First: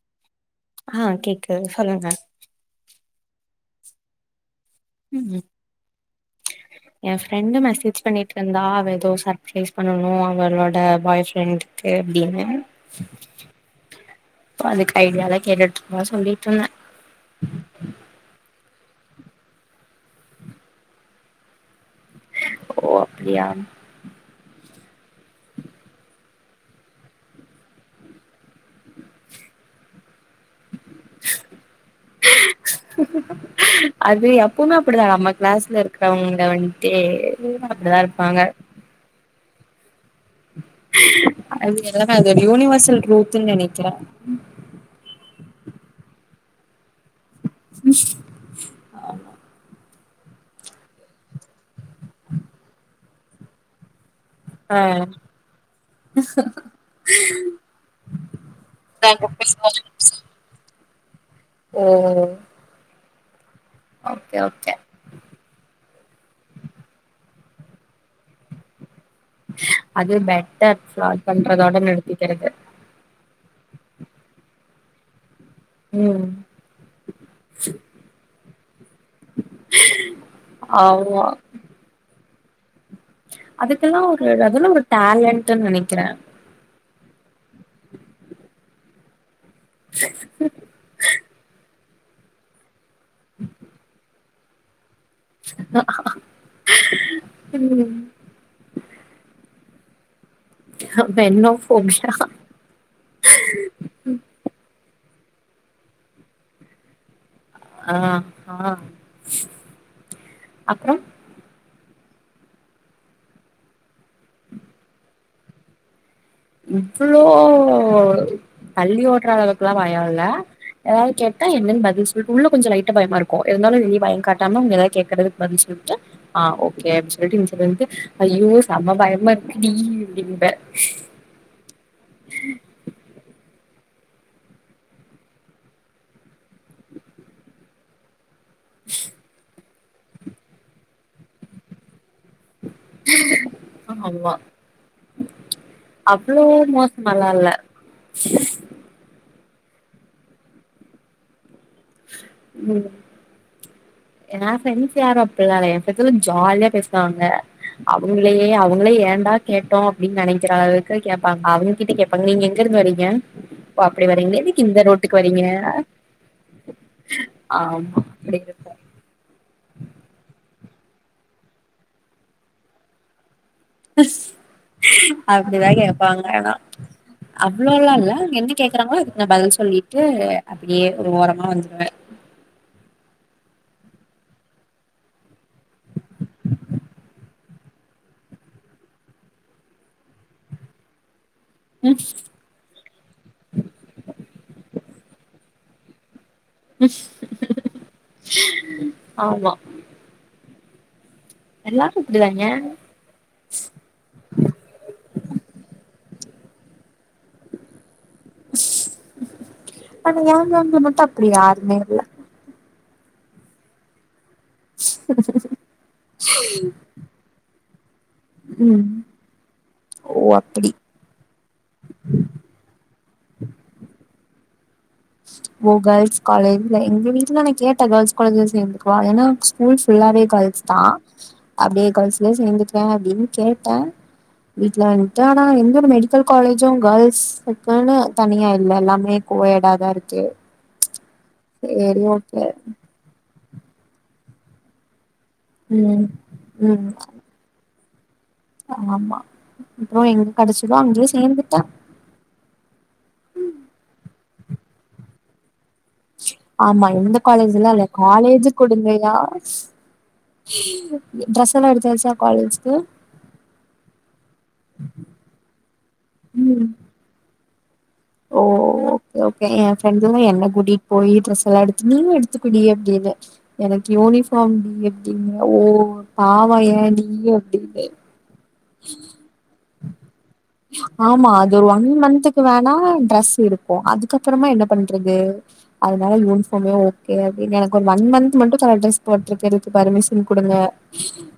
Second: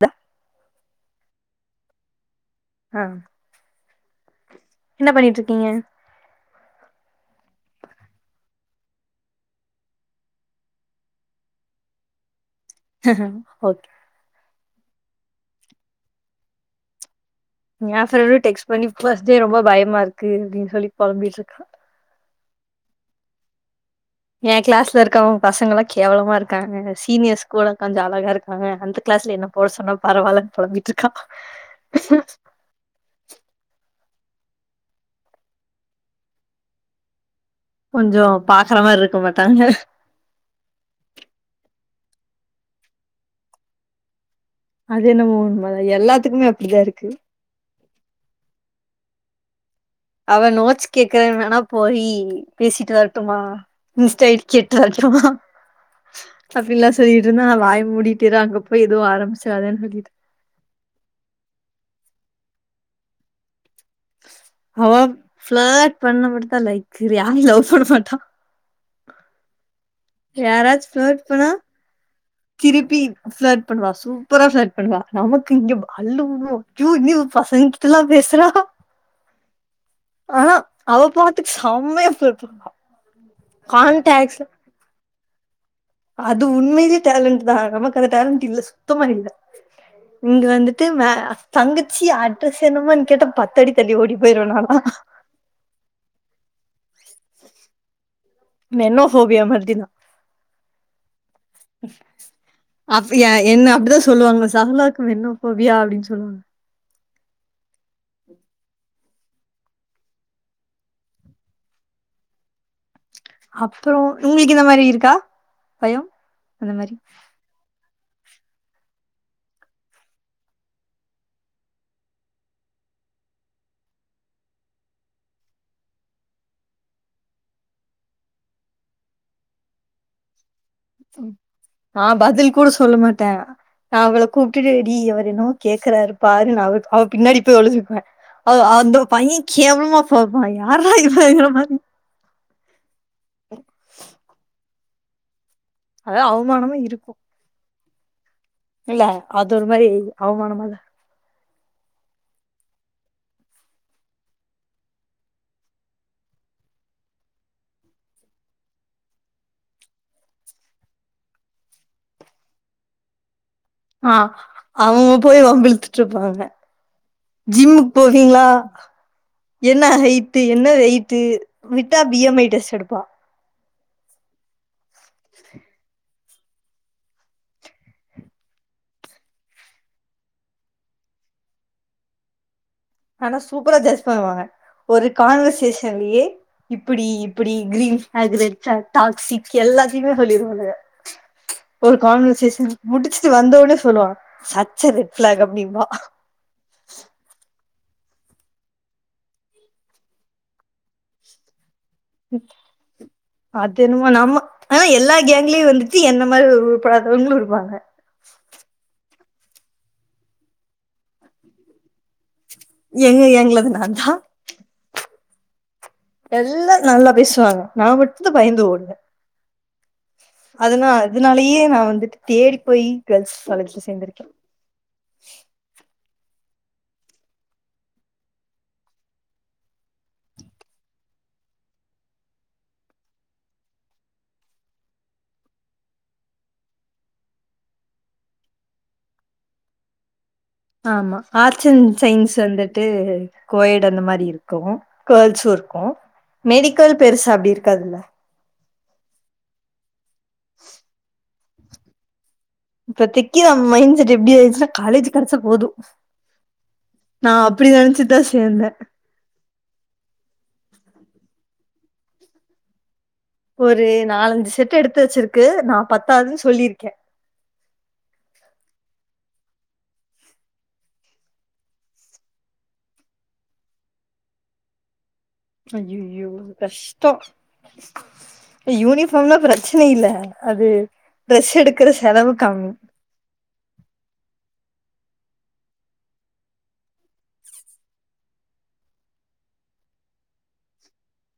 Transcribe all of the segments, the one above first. வ ஆ கேக்குது சொல்லுங்க ஆ என்ன பண்ணிட்ருக்கீங்க ஏ ஃப்ரெண்டு மெசேஜ் பண்ணிட்டு இருந்தா அவ ஏதோ சர்ப்ரைஸ் பண்ணனு அவளோட பாய் ஃப்ரெண்ட் க்கு அப்டின்னு ஓகே ஐடியா தா கேட்டுட்ருக்மோ சொல்லிட்ருந்த ஏ ஃப்ரண்டும் டெக்ஸ்ட் பண்ணி ஃபஸ்ட் டே ரொம்ப பயமா இருக்கு அப்டின்னு சொல்லி பொழம்பிட்டு இருக்கா ஓ அப்டியா ஏ கிளாஸ்ல இருக்கவங்க பசங்கள்லா கேவலமா இருக்காங்கங்க சீனியர்ஸ் கூட கொஞ்சோ அழகா இருக் ஆஹா அந்த கிளாஸ்ல என்ன போவ சொன்ன பரவால்லன் பொழம்பிட் ட்ருக்கா அது எப்போமே அப்டிதா நம்ம கிளாஸ்ல இருக்றவங்க வந்ட்டே கொஞ்சோ பாக்கற மார்ருக்க மாட்டாங்க அது எல்லாமே அது ஒரு யூனிவர்செல் ட்ரூத்துன் நெனைக்கிற அது என்னமோ உண்ம தா எல்லாத்துக்குமே அப்டிதா இருக்கு ம் ஆமா அவ நோட்ஸ் கேக்குறேன்னு வேணா போயி பேசிட்டு வரட்டுமா தெய்ட் கிட்ட ஆ வந்துருமா அப்பில்லா சொல்லிட்டு இருந்தா நா வாய மூடிட்டு இரு அங்க போய் எதுவு ஆரம்பிச்சுடாதேன்னு சொல்லிட்ட ஓ ஓகே ஓகே அவ ஃபிளட் பண்ண மட்டு தா லாய்க்கு யார்யு லவ் பண்ண மாட்டா அது பெட்டர் ஃப்ராட் பண்றதோட நிறுத் திரிப்பி ஃபிளட் பண்ணுவா சூப்பரா ஃபிளட் பண்ணுவா நமக் க் இங்க ப் அல்லு ம் உடு க்யூ நூ பசங் கிட்டலா பேசுறா ஆனா அவ ஆமா பாத்துக்கு சம்மையா [unintelligible] அதுக்கெல்லா ஒரு அதுல்லா ஒரு டேலன்ட்ன் நெனைக் அது உண்மையிலே டேலண்ட்தா நமக்கு அந்த டேலண்ட் இல்ல சுத்தமா இல்ல இங்கு வந்துட்டு வெ தங்கச்சி அட்ரஸ் என்னமான் கேட்டா பத்தடி தள்ளி ஓடி போயிருவ நாலா ம் நெனோபோஃபியா மாதிரி தா பென்னோபோபியா அப்டியா என்ன அப்டிதா சொல்லுவாங்க சர்மிளாக்கு மென்னோபோஃபியா அப்டின்னு சொல்லுவாங்க ஆ ஆ அப்றோ அப்பறோ உங்களுக்கு இந்த மாரி இருக்கா பயோ அந்த மாரி இவ்ளோ பல்லி ஓட்ற அளவுக்குல்லா பயோ இல்ல ஏதாவது கேட்டா என்னன்னு பதில் சொல்லிட்டு உள்ள கொஞ்சோ லைட்டா பயமா இருக்கு இருந்தாலு வெளிய பயம் காட்டாம அவுங்க எதாது கேக்குறதுக்கு பதில் சொல் ட்டு ஆ ஓகே அப்டின்னு சொல்லிட்டு இந்த சைடு வந்து ஐயோ செம பயமா இருக்குடி அப்டிம்பே ஆ பதில் கூட சொல்ல மாட்டே நா அவள கூப்டுட்டு டீ இவரு என்னவோ கேக்குறாரு பாரு நா அவ அவ பின்னாடி போய் ஒழிஞ்சிக்குவே ஓ அந்த பைய கேவலமா பாப்பா யார்ரா இவங்கிற மாரி ஆமா அதா அவ்ளோ அவமானமா இருக்கு மோசமால்லா இல்ல இல்ல அது ஒரு மாரி அவமானமாதா ம் ஏ ஃப்ரெண்ட்ஸ் யாரு அப்டில்லா இல்ல ஏ ப்ரெண்ட்ஸ் எல்லா ஜாலியா பேசுவாங்க அவுங்களயே அவங்களே ஏண்டா கேட்டோ அப்படின்னு நெனைக்கிற அளவுக்கு கேப்பாங்க அவுங்க கிட்ட கேப்பாங்க நீங்க எங்க இருந்து வர்ரீங்க ஆ அவுங்க போய் வம்பிழுத்துட்டுருப்பாங்க ஜிம்முக்கு ஆமா அப்டி போவீங்களா இருக்கு என்ன ஹைட்டு என்ன வெயிட்டு விட்டா பி எம் ஐ டெஸ்ட் எடுப்பா அப்டிதா கேப்பாங்க ஆனா அவ்ளோளா இல்ல என்ன கேக்குறாங்களோ அதுக்கு நா பதில் சொல்லிட்டு அப்டியே ஒரு ஓரமா வந்துருவே. ஆனா சூப்பரா ஜட்ஜ் பண்ணுவாங்க ஒரு கான்வர்சேஷன்லயே இப்டி இப்டி green flag red flag toxic எல்லா எல்லாத்தயுமே சொல்லிருவானுங்க. ஒரு கான்வர்சேஷன் முடிச்சிட்டு வந்தவுடனே சொல்லுவாங்க சச்ச ரெட் ஃபிளாக் முடியுமா ஆமா எல்லாரு இப்டிதாங்க அது என்னமோ நம்ம ஆ எல்லா கேங்க்லயு வந்துட்டு என்ன நம்ம மாரி ஒரு உருப்படாதவங்களு இருப்பாங்க ஆனா ஏ கேங்ல மட்டு அப்டி யாருமே இல்ல எங்க எங்களது நா தா சரி சரி சரி எல்லா நல்லா பேசுவாங்க நா மட்டு தா பயந்து ம் ஓடுவே ஓ அப்டி அதுனா அதுனாலயே நா வந்துட்டு தேடி போய் கேள்ர்ஸ் காலேஜ்ல சேந்திருக்கே ஓ கேர்ள்ஸ் காலேஜ்ல எங்க வீட்ல நா கேட்ட கேள்ர்ஸ் காலேஜ்ல சேந்துக்குவா ஏன்னா ஸ்கூல் ஃபுல்லாவே கேள்ர்ஸ் தா அப்டியே காலேசுலயே சேந்துக்குவே அப்டின்னு கேட்டே வீட்ல வன்ட்டு ஆனா எந்த ஒரு மெடிக்கல் காலேஜு கேள்ர்ஸ்க்குன்னு கோயேட்டாத இருக்கு ஆமா ஆர்ட்ஸ் அண்ட் சேரி சயின்ஸ் ஓகே வந்துட்டு கோயேட் அந்த மாரி இருக்கு கேள்ர்ஸு இருக்கு ம் ம் மெடிக்கல் பெருசா அப்டி இருக்காதுல்ல ஆமா அப்றோ எங்க கிடைச்சதோ அங்கயே சேந்துட்டே இப்பதிக்கி நம்ம மைண்ட் செட் எப்டி ஆயிருச்சினா காலேஜ் கெடச்சா போது ஆமா எந்த காலேஜ்ல்லா இல்ல நெனச்சு தான் காலேஜ் சேந்தேன். கொடுங்கையா ட்ரெஸ் எல்லா எடுத்தாச்சா காலேஜ்க்கு ஒரு நாலஞ்சி செட் எடுத்து வச்சிருக்கு நா பத்தாதுன்னு சொல்லிருக்கே ஓ ஓகே ஓகே ஏ ஃப்ரெண்டுல்லா என்ன கூட்டிட்டு போய் ட்ரெஸ் எல்லா எடுத்து நீயு எடுத்துக்கோடி அப்டின் எனக்கு யூனிஃபார்ம் டீ அப் ஓ ஐய்யய்யோ! பாவா ஏன்டீ கஷ்டம். அப்டின்னே யூனிஃபார்ம்லாம் பிரச்சன இல்ல. அது ஆமா ட்ரெஸ் அது ஒன் எடுக்குற செலவு மந்த்துக்கு கம்மி. வேனா டிரெஸ் இருக் கு அதுக்கப்றமா என்ன பண்றது அதனால யூனிஃபார்மே ஓகே அப்டினு எனக்கு ஒரு ஒன் மந்த் மட்டு கலர் டிரஸ் போட்றக்கு பர்மிஷன் குடுங்க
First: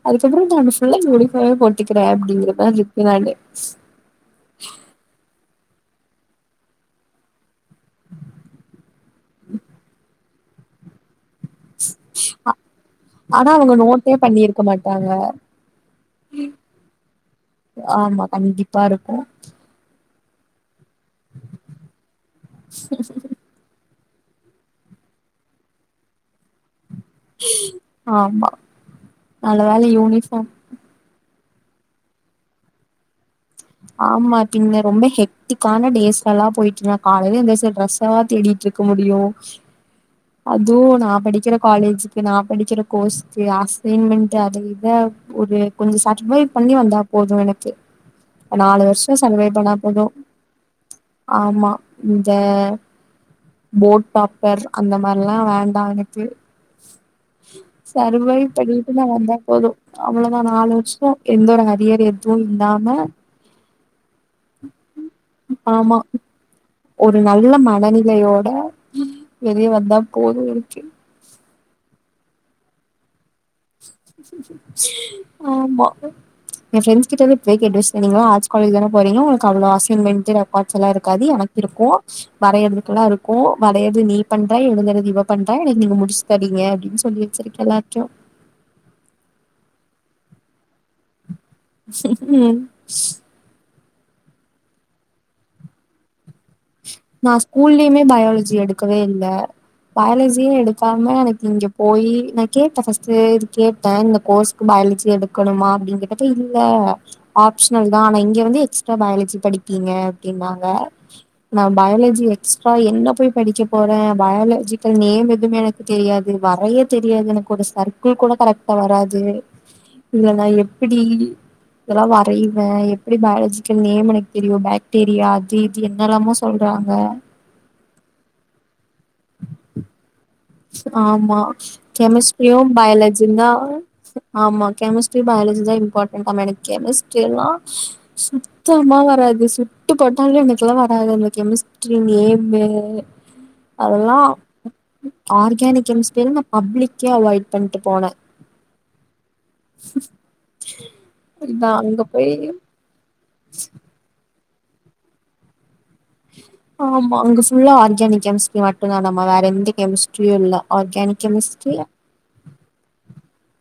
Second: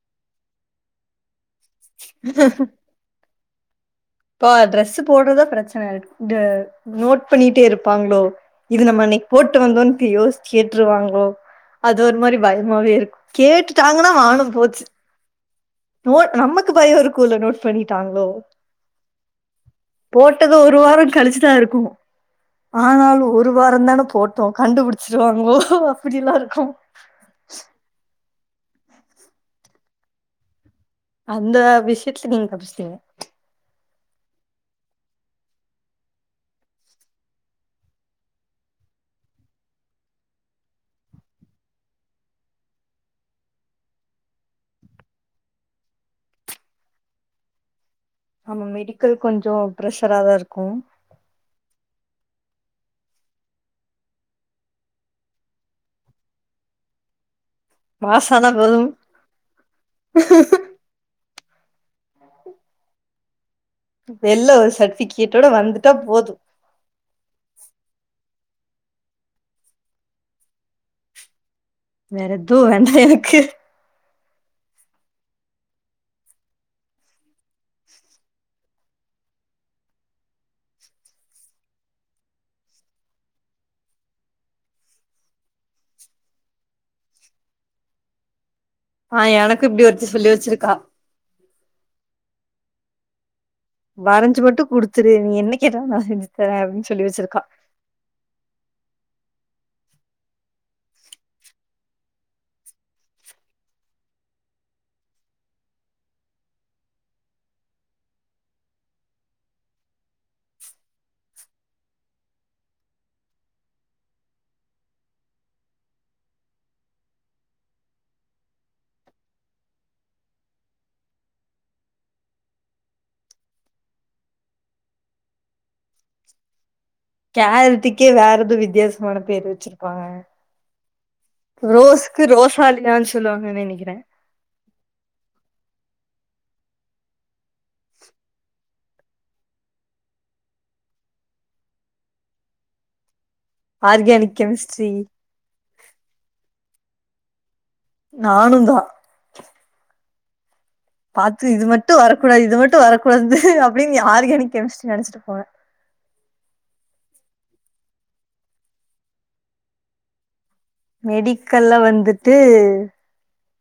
அதுக்கப்றோ நானு ஃபுல்லா யூனிஃபார்மே போட் டுகிறே அப்டிங்கற மாரி இருப்பே நானு ஆ ட நோட் பண்ணிட்டே இருப்பாங்ளோ இது நம்ப அன்னிக் போட்டு வந்தோன்ட்டு யோசிட் ருவாங்ளோ அது ஒரு மாரி பயமாவே இருக்கு ஆனா அவங்க கேட்டுட்டாங்கனா நோட்டே மானோ பண்ணிருக்க போச்சி மாட்டாங்க நோட் நம்மக்கு பய இருக்குல நோட் ஆமா பண்ணிட்டாங்களோ கண்டிப்பா இருக்கு போட்டது ஒரு வாரோ கழிச்சுதா இருக்கு ஆனாலு ஒரு வாரந் தானே போட்டோ கண்டுபுடிச்சிருவாங்களோ அப்டிலா இருக்கு ஆமா நல்ல வேல யூனிஃபார்ம் அந்த விஷ்யத்துல நீங்க தப்பிச்சிடீங்க ஆமா பின்ன ரொம்ப ஹெக்டிக்கான டேஸ்லெல்லா பொயிட்டு இருந்தே காலையில எந்திரிச்சி டிரெஸ் எல்லா தேடிட்ருக் க முடியு அதுவு நா படிக்கிற காலேஜுக்கு நா படிக்கிற கோர்ஸுக்கு அசைன்மெண்ட்டு அது இத ஒரு கொஞ்சோ [unintelligible] பண்ணி வந்தா போது எனக்கு ஆமா நாலு வருஷோ மெடிக்கல் சர்வே கொஞ்சோ பண்ணா போது ப்ரெஷரா தா இருக்கு ஆமா இந்த போட் டாப்பர் அந்த மார்லா வேண்டா எனக்கு பாஸ் சர்வைவ் ஆனா போதும் பண்ணிட்டு நா வந்தா போது அவ்ளோதா நாலு வர்ஷோ எந்த ஒரு அரியர் எதுவு இல்லாம வெள்ல ஒரு சர்ட்டிவிகேட்டோட வந்துட்டா ஆமா போது ஒரு நல்ல மனநிலையோட வெளிய வந்தா போது எனக்கு வேற எத்துவு வேண்டா எனக்கு ஆமா ஏ ஃப்ரெண்ட்ஸ் கிட்டலா இப்பவே கேட்டு வச்சிட்டே நீங்கலா ஆர்ட்ஸ் காலேஜ் தானே போறீங்க ஒங்ளுக்கு அவ்ளோ அசைன்மென்ட்டு ரெக்கார்ட்ஸ் எல்லா இருக்காது எனக் இருக்கு வரையர்துக்கெல்லா இருக்கு வரையறது நீ பண்ற எழுதுறது இவ பண்ற நீங்க இங்க முடிச்சி தரிங் க அப்டின்னு சொல்லி வச்சிருக்கே எல்லார்டையு ஆ எனக்கு இப்டி ஒருத்தி சொல்லி வச்சிருக்கா ம் வரஞ்சி மட்டு குடுத்துரு நீ என்ன கேட்டாலு நா செஞ்சி தரே அப்டினு நா ஸ்கூல்லேயுமே பயாலஜி எடுக்கவே இல்ல பயாலஜியே எடுக்காம எனக்கு இங்க போயி நா கேட்டே ஃபர்ஸ்ட்டு இது கேட்டே இந்த கோர்ஸுக்கு பயா லஜி எடுக்கனுமா அப்டீனு கேட்டப்ப இல்ல ஆப்ஷ்னல் தா ஆனா இங்க வந்து எக்ஸ்ட்ரா பயாலஜி படிப்பி ங்க அப்டினாங்க நா பயாலஜி எக்ஸ்ட்ரா என்ன போய் படிக்க போறே பயாலஜிக்கல் நேம் எதுமே எனக்கு தெரியாது வ ரைய தெரியாது எனக்கு ஒரு சர்க்குள் கூட கரெக்டா வராது இதுல நா எப்டி இதெல்லா வரைவே எப்டி பயாலஜிக்கல் நேம் எனக்கு தெரியு பாக்டீரியா அது இது என்னலாமோ சொ கேரட்டுக்கே வேற எதோ வித்தியாசமான பேரு வச்சிருப்பாங்க ஆமா ரோஸ்க்கு கெமிஸ்ட்ரியு ரோசாலியான்னு பயாலஜியுந்தா சொல்லுவாங்கன்னு நெனைக்கிறே ஆமா கெமிஸ்ட்ரி பயா லஜிதா இம்பார்ட் டனாமா எனக் கெமிஸ்ட்ரி எல்லா சுத்தமா வராது சுட்டு போட்டாலு எனக்கெல்லா வராது நம்ளுக்கு கெமிஸ்ட்ரி நேம்மு அதெல்லா ஆர்கானிக் கெமிஸ்ட்ரி எனக்கு [unintelligible] பப்ளிக்கே அவாய்ட் பண்ட்டு போனே நானுந்தா பாத்து இது இதா மட்டு அங்க போய் வரக்கூடாது இது மட்டு வரக்கூடாது அப்டீன் யாரு ஆர்கானிக் கெமிஸ்ட்ரி நெனச்சிட்டு போனே ஆமா அங்க ஃபுல்லா ஆர்கானிக் கெமிஸ்ட்ரி மட்டு தானாமா வேற எந்த கெமிஸ்ட்ரியு இல்ல ஆர்கானிக் மெடிக்கல்ல கெமிஸ்ட்ரி வந்துட்டு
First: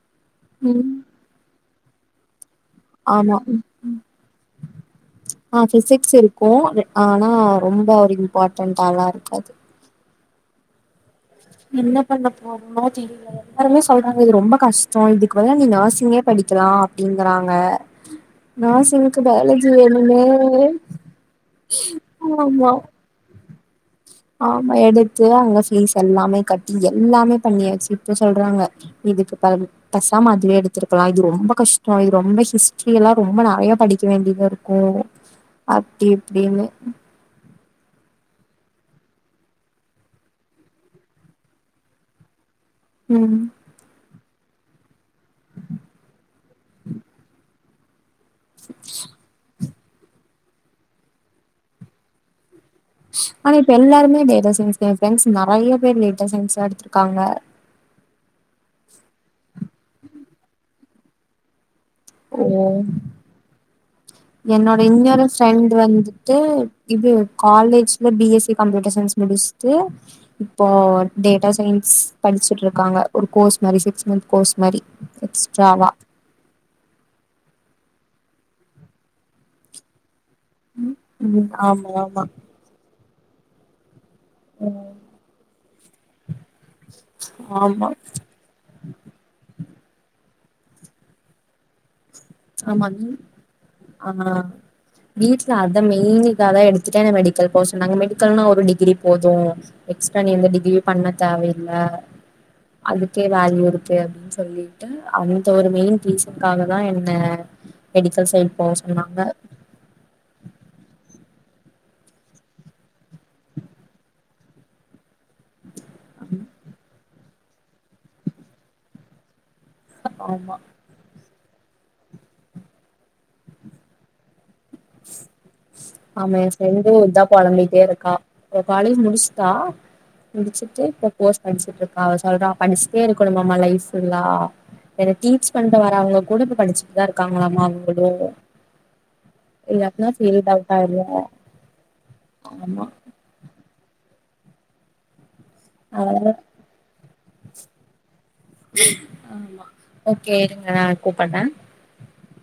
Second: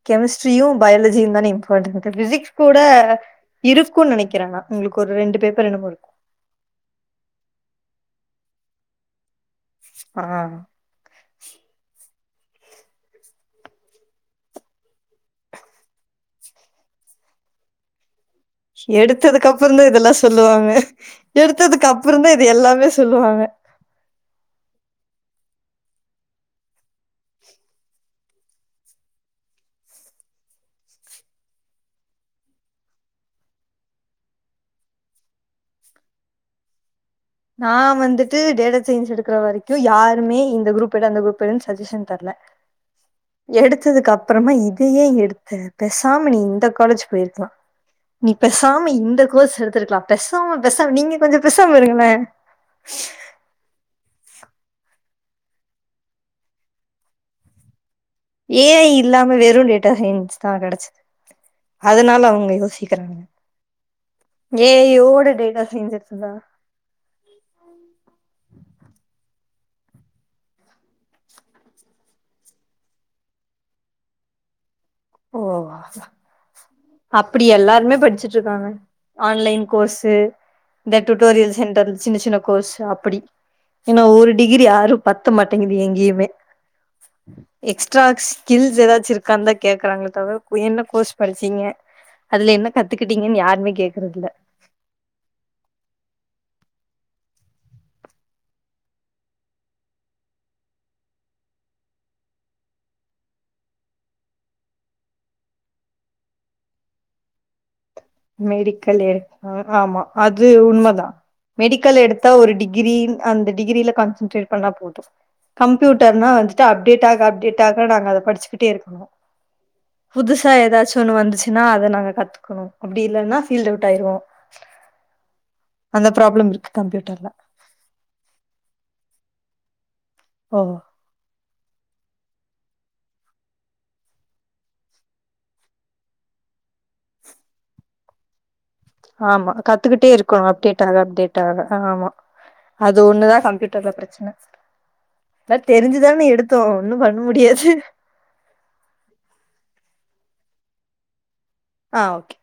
கெமிஸ்ட்ரியு ம் பயாலஜியு தானே இப் [unintelligible] கூட ஆமா இருக்குன் நெனைக்கிறே நா ஒங்ளுக்கு ஒரு ரெண்டு ஆ பேப்பர் என்னமோ இருக்கு ஃபிசிக்ஸ் ஆனா ரொம்ப ஒரு இம்பார்டன்ட்டா எல்லா இருக்காது ஆ என்னப் பண்ணப் போ ஒருமா தெரியல எல்லாருமே சொல்றாங்க இது ரொம்ப கஷ்டம் இதுக்கு பதிலா நீ நர்சிங்கே படிக்கலா அப்டின்னு ங்கறாங்க நார்சிங்கக்கு எடுத்ததுக்கு பயாலஜி அப்புறம் தான் இதெல்லாம் வேணுமே சொல்லுவாங்க எடுத்ததுக்கு அப்புறம் தான் இது ஆமா எல்லாமே சொல்லுவாங்க ஆமா எடுத்து அங்க பீஸ் எல்லாமே கட்டி எல்லாமே பண்ணியாச்சு இப்ப சொல்றாங்க இதுக்கு பலம் பெசாம அதுவே எடுத்துருக்கலா இது ரொம்ப கஷ்டோ இது ரொம்ப ஹிஸ்டரி எல்லா ரொம்ப நறைய படிக்க வேண்டியதா இருக்கும் அப்டி இப்டின்னு நான் வந்துட்டு டேட்டா செஞ்ச் எடுக்கற வரைக்கு யாருமே இந்த குரூப் எடு அந்த குரூப் எடுன்னு சஜஷன் தர்ல ம் எடுத்தது அப் அப்புறமா இதையேன் எடுத்த பேசாம நீ இந்த காலேஜ் போயிருக்கலா நீ பெசாம இந்த கோர்ஸ் எடுத்துருக்கலா பெசாம பெசாம நீங்க கொஞ்சம் பெசாம இருங்களே ஆனா இப்ப எல்லாருமே டேட்டா சயின்ஸ் டேட்டா சயின்ஸ் நறைய பேர் டேட்டா சயின்ஸ் தான் எடுத்திருக்காங்க ஏ ஐ இல்லாம வெறும் டேட்டா சயின்ஸ் தான் கடைச்சிது அதனால அவுங்க ஓ யோசிக்கிறாங்க என்னோட இன்னொரு ஏஐயோட டேட்டா ஃப்ரெண்ட் சயின்ஸ் எடுத்ததா வந்துட்டு இது காலேஜ்ல B S C computer science முடிச் ட்டு இப்போ டேட்டா சயின்ஸ் படிச்சுட்டு இருக்காங்க ஒரு கோர்ஸ் மாரி சிக்ஸ் மந்த் கோர்ஸ் மாரி ஓ எக்ஸ்ட்ராவா அப்படி எல்லாருமே படிச்சுட்டு இருக்காங்க ஆன்லைன் கோர்ஸு இந்த ம் டூட்டோரியல் சென்டர் ஆமா சின்ன ஆமா சின்ன கோர்ஸு அப்படி ஏன்னா ஒரு டிகிரி ஆறு ம் பத்த மாட்டேங்குது எங்கேயுமே ஆமா எக்ஸ்ட்ரா ஸ்கில்ஸ் ஏதாச்சு இருக்காந்தாக் கேக்குறாங்கள தவிர என்ன கோர்ஸ் படிச்சீங்க அதுல என்ன ஆமா நீ கத்துக்கிட்டீங்கன்னு யாருமே ஆ கேக்குறது இல்ல வீட்ல அத மெயினிக்காதா எடுத் துதான் மெடிக்கல் போ சொன்னாங்க மெடிக்கல்னு ஒரு டிகிரி போதும் எக்ஸ்ட்ரா நீ எந்த டிகிரி பண்ண தேவையில்ல ஆ அதுக்கே வேல்யூ இருக்கு அப்டின்னு சொல்லிட்டு அந்த ஒரு மெயின் ரீஸன்காக தான் எனக் னே மெடிக்கல் எடுக்னு ஆமா அது உண்மதா மெடிக்கல் எடுத்தா ஒரு டிகிரி அந்த டிகிரில கான்சன்ட்ரேட் பண்ணா போதும் கம்ப்யூட்டர்னா வந்துட்டு அப்டேட் ஆக அப்டேட் ஆக நாங்க அத படிச்சுக்கிட்டே இருக்கணு புதுசா ஆமா ஏதாச்சும் ஒன்னு வந்துச்சுன்னா அதை நாங்க கத்துக்கணு அப்படி இல்லன்னா ஃபீல்டு அவுட் ஆயிருவோ அந்த ஆமா ப்ராப்ளம் என் இருக்கு ப்ரெண்டு கம்ப்யூட்டர்ல இத்தான் பொழம்பிட்டே இருக்கா அவ காலேஜ் முடிச் தான் ஓ முடிச்சுட்டு இப்ப கோர்ஸ் படிச்சுட்டு இருக்கா சொல்ற படிச்சுட்டே இருக்கணும்மாமா லைஃப் புல்லா என்ன டீச் பண்ணிட்டு வராங்வங்களா கூட இப்ப படிச்சுட்டு தான் இருக்காங்களாமா அவங்களோ ஆமா கத்துக்கிட்டே இருக்கணு அப்டேட் ஆக ஆயிருவோ அப்டேட் ஆக ஆமா ஆமா அது ஒண்ணுதான் கம்பியூட் டர்ல பிரச்சன நா தெரிஞ்சுதானே அதனால எடுத்தோ ஒன்னும் பண்ண முடியாது கேளுங்க நான் கூப்பட்ரே ஆ ஓகே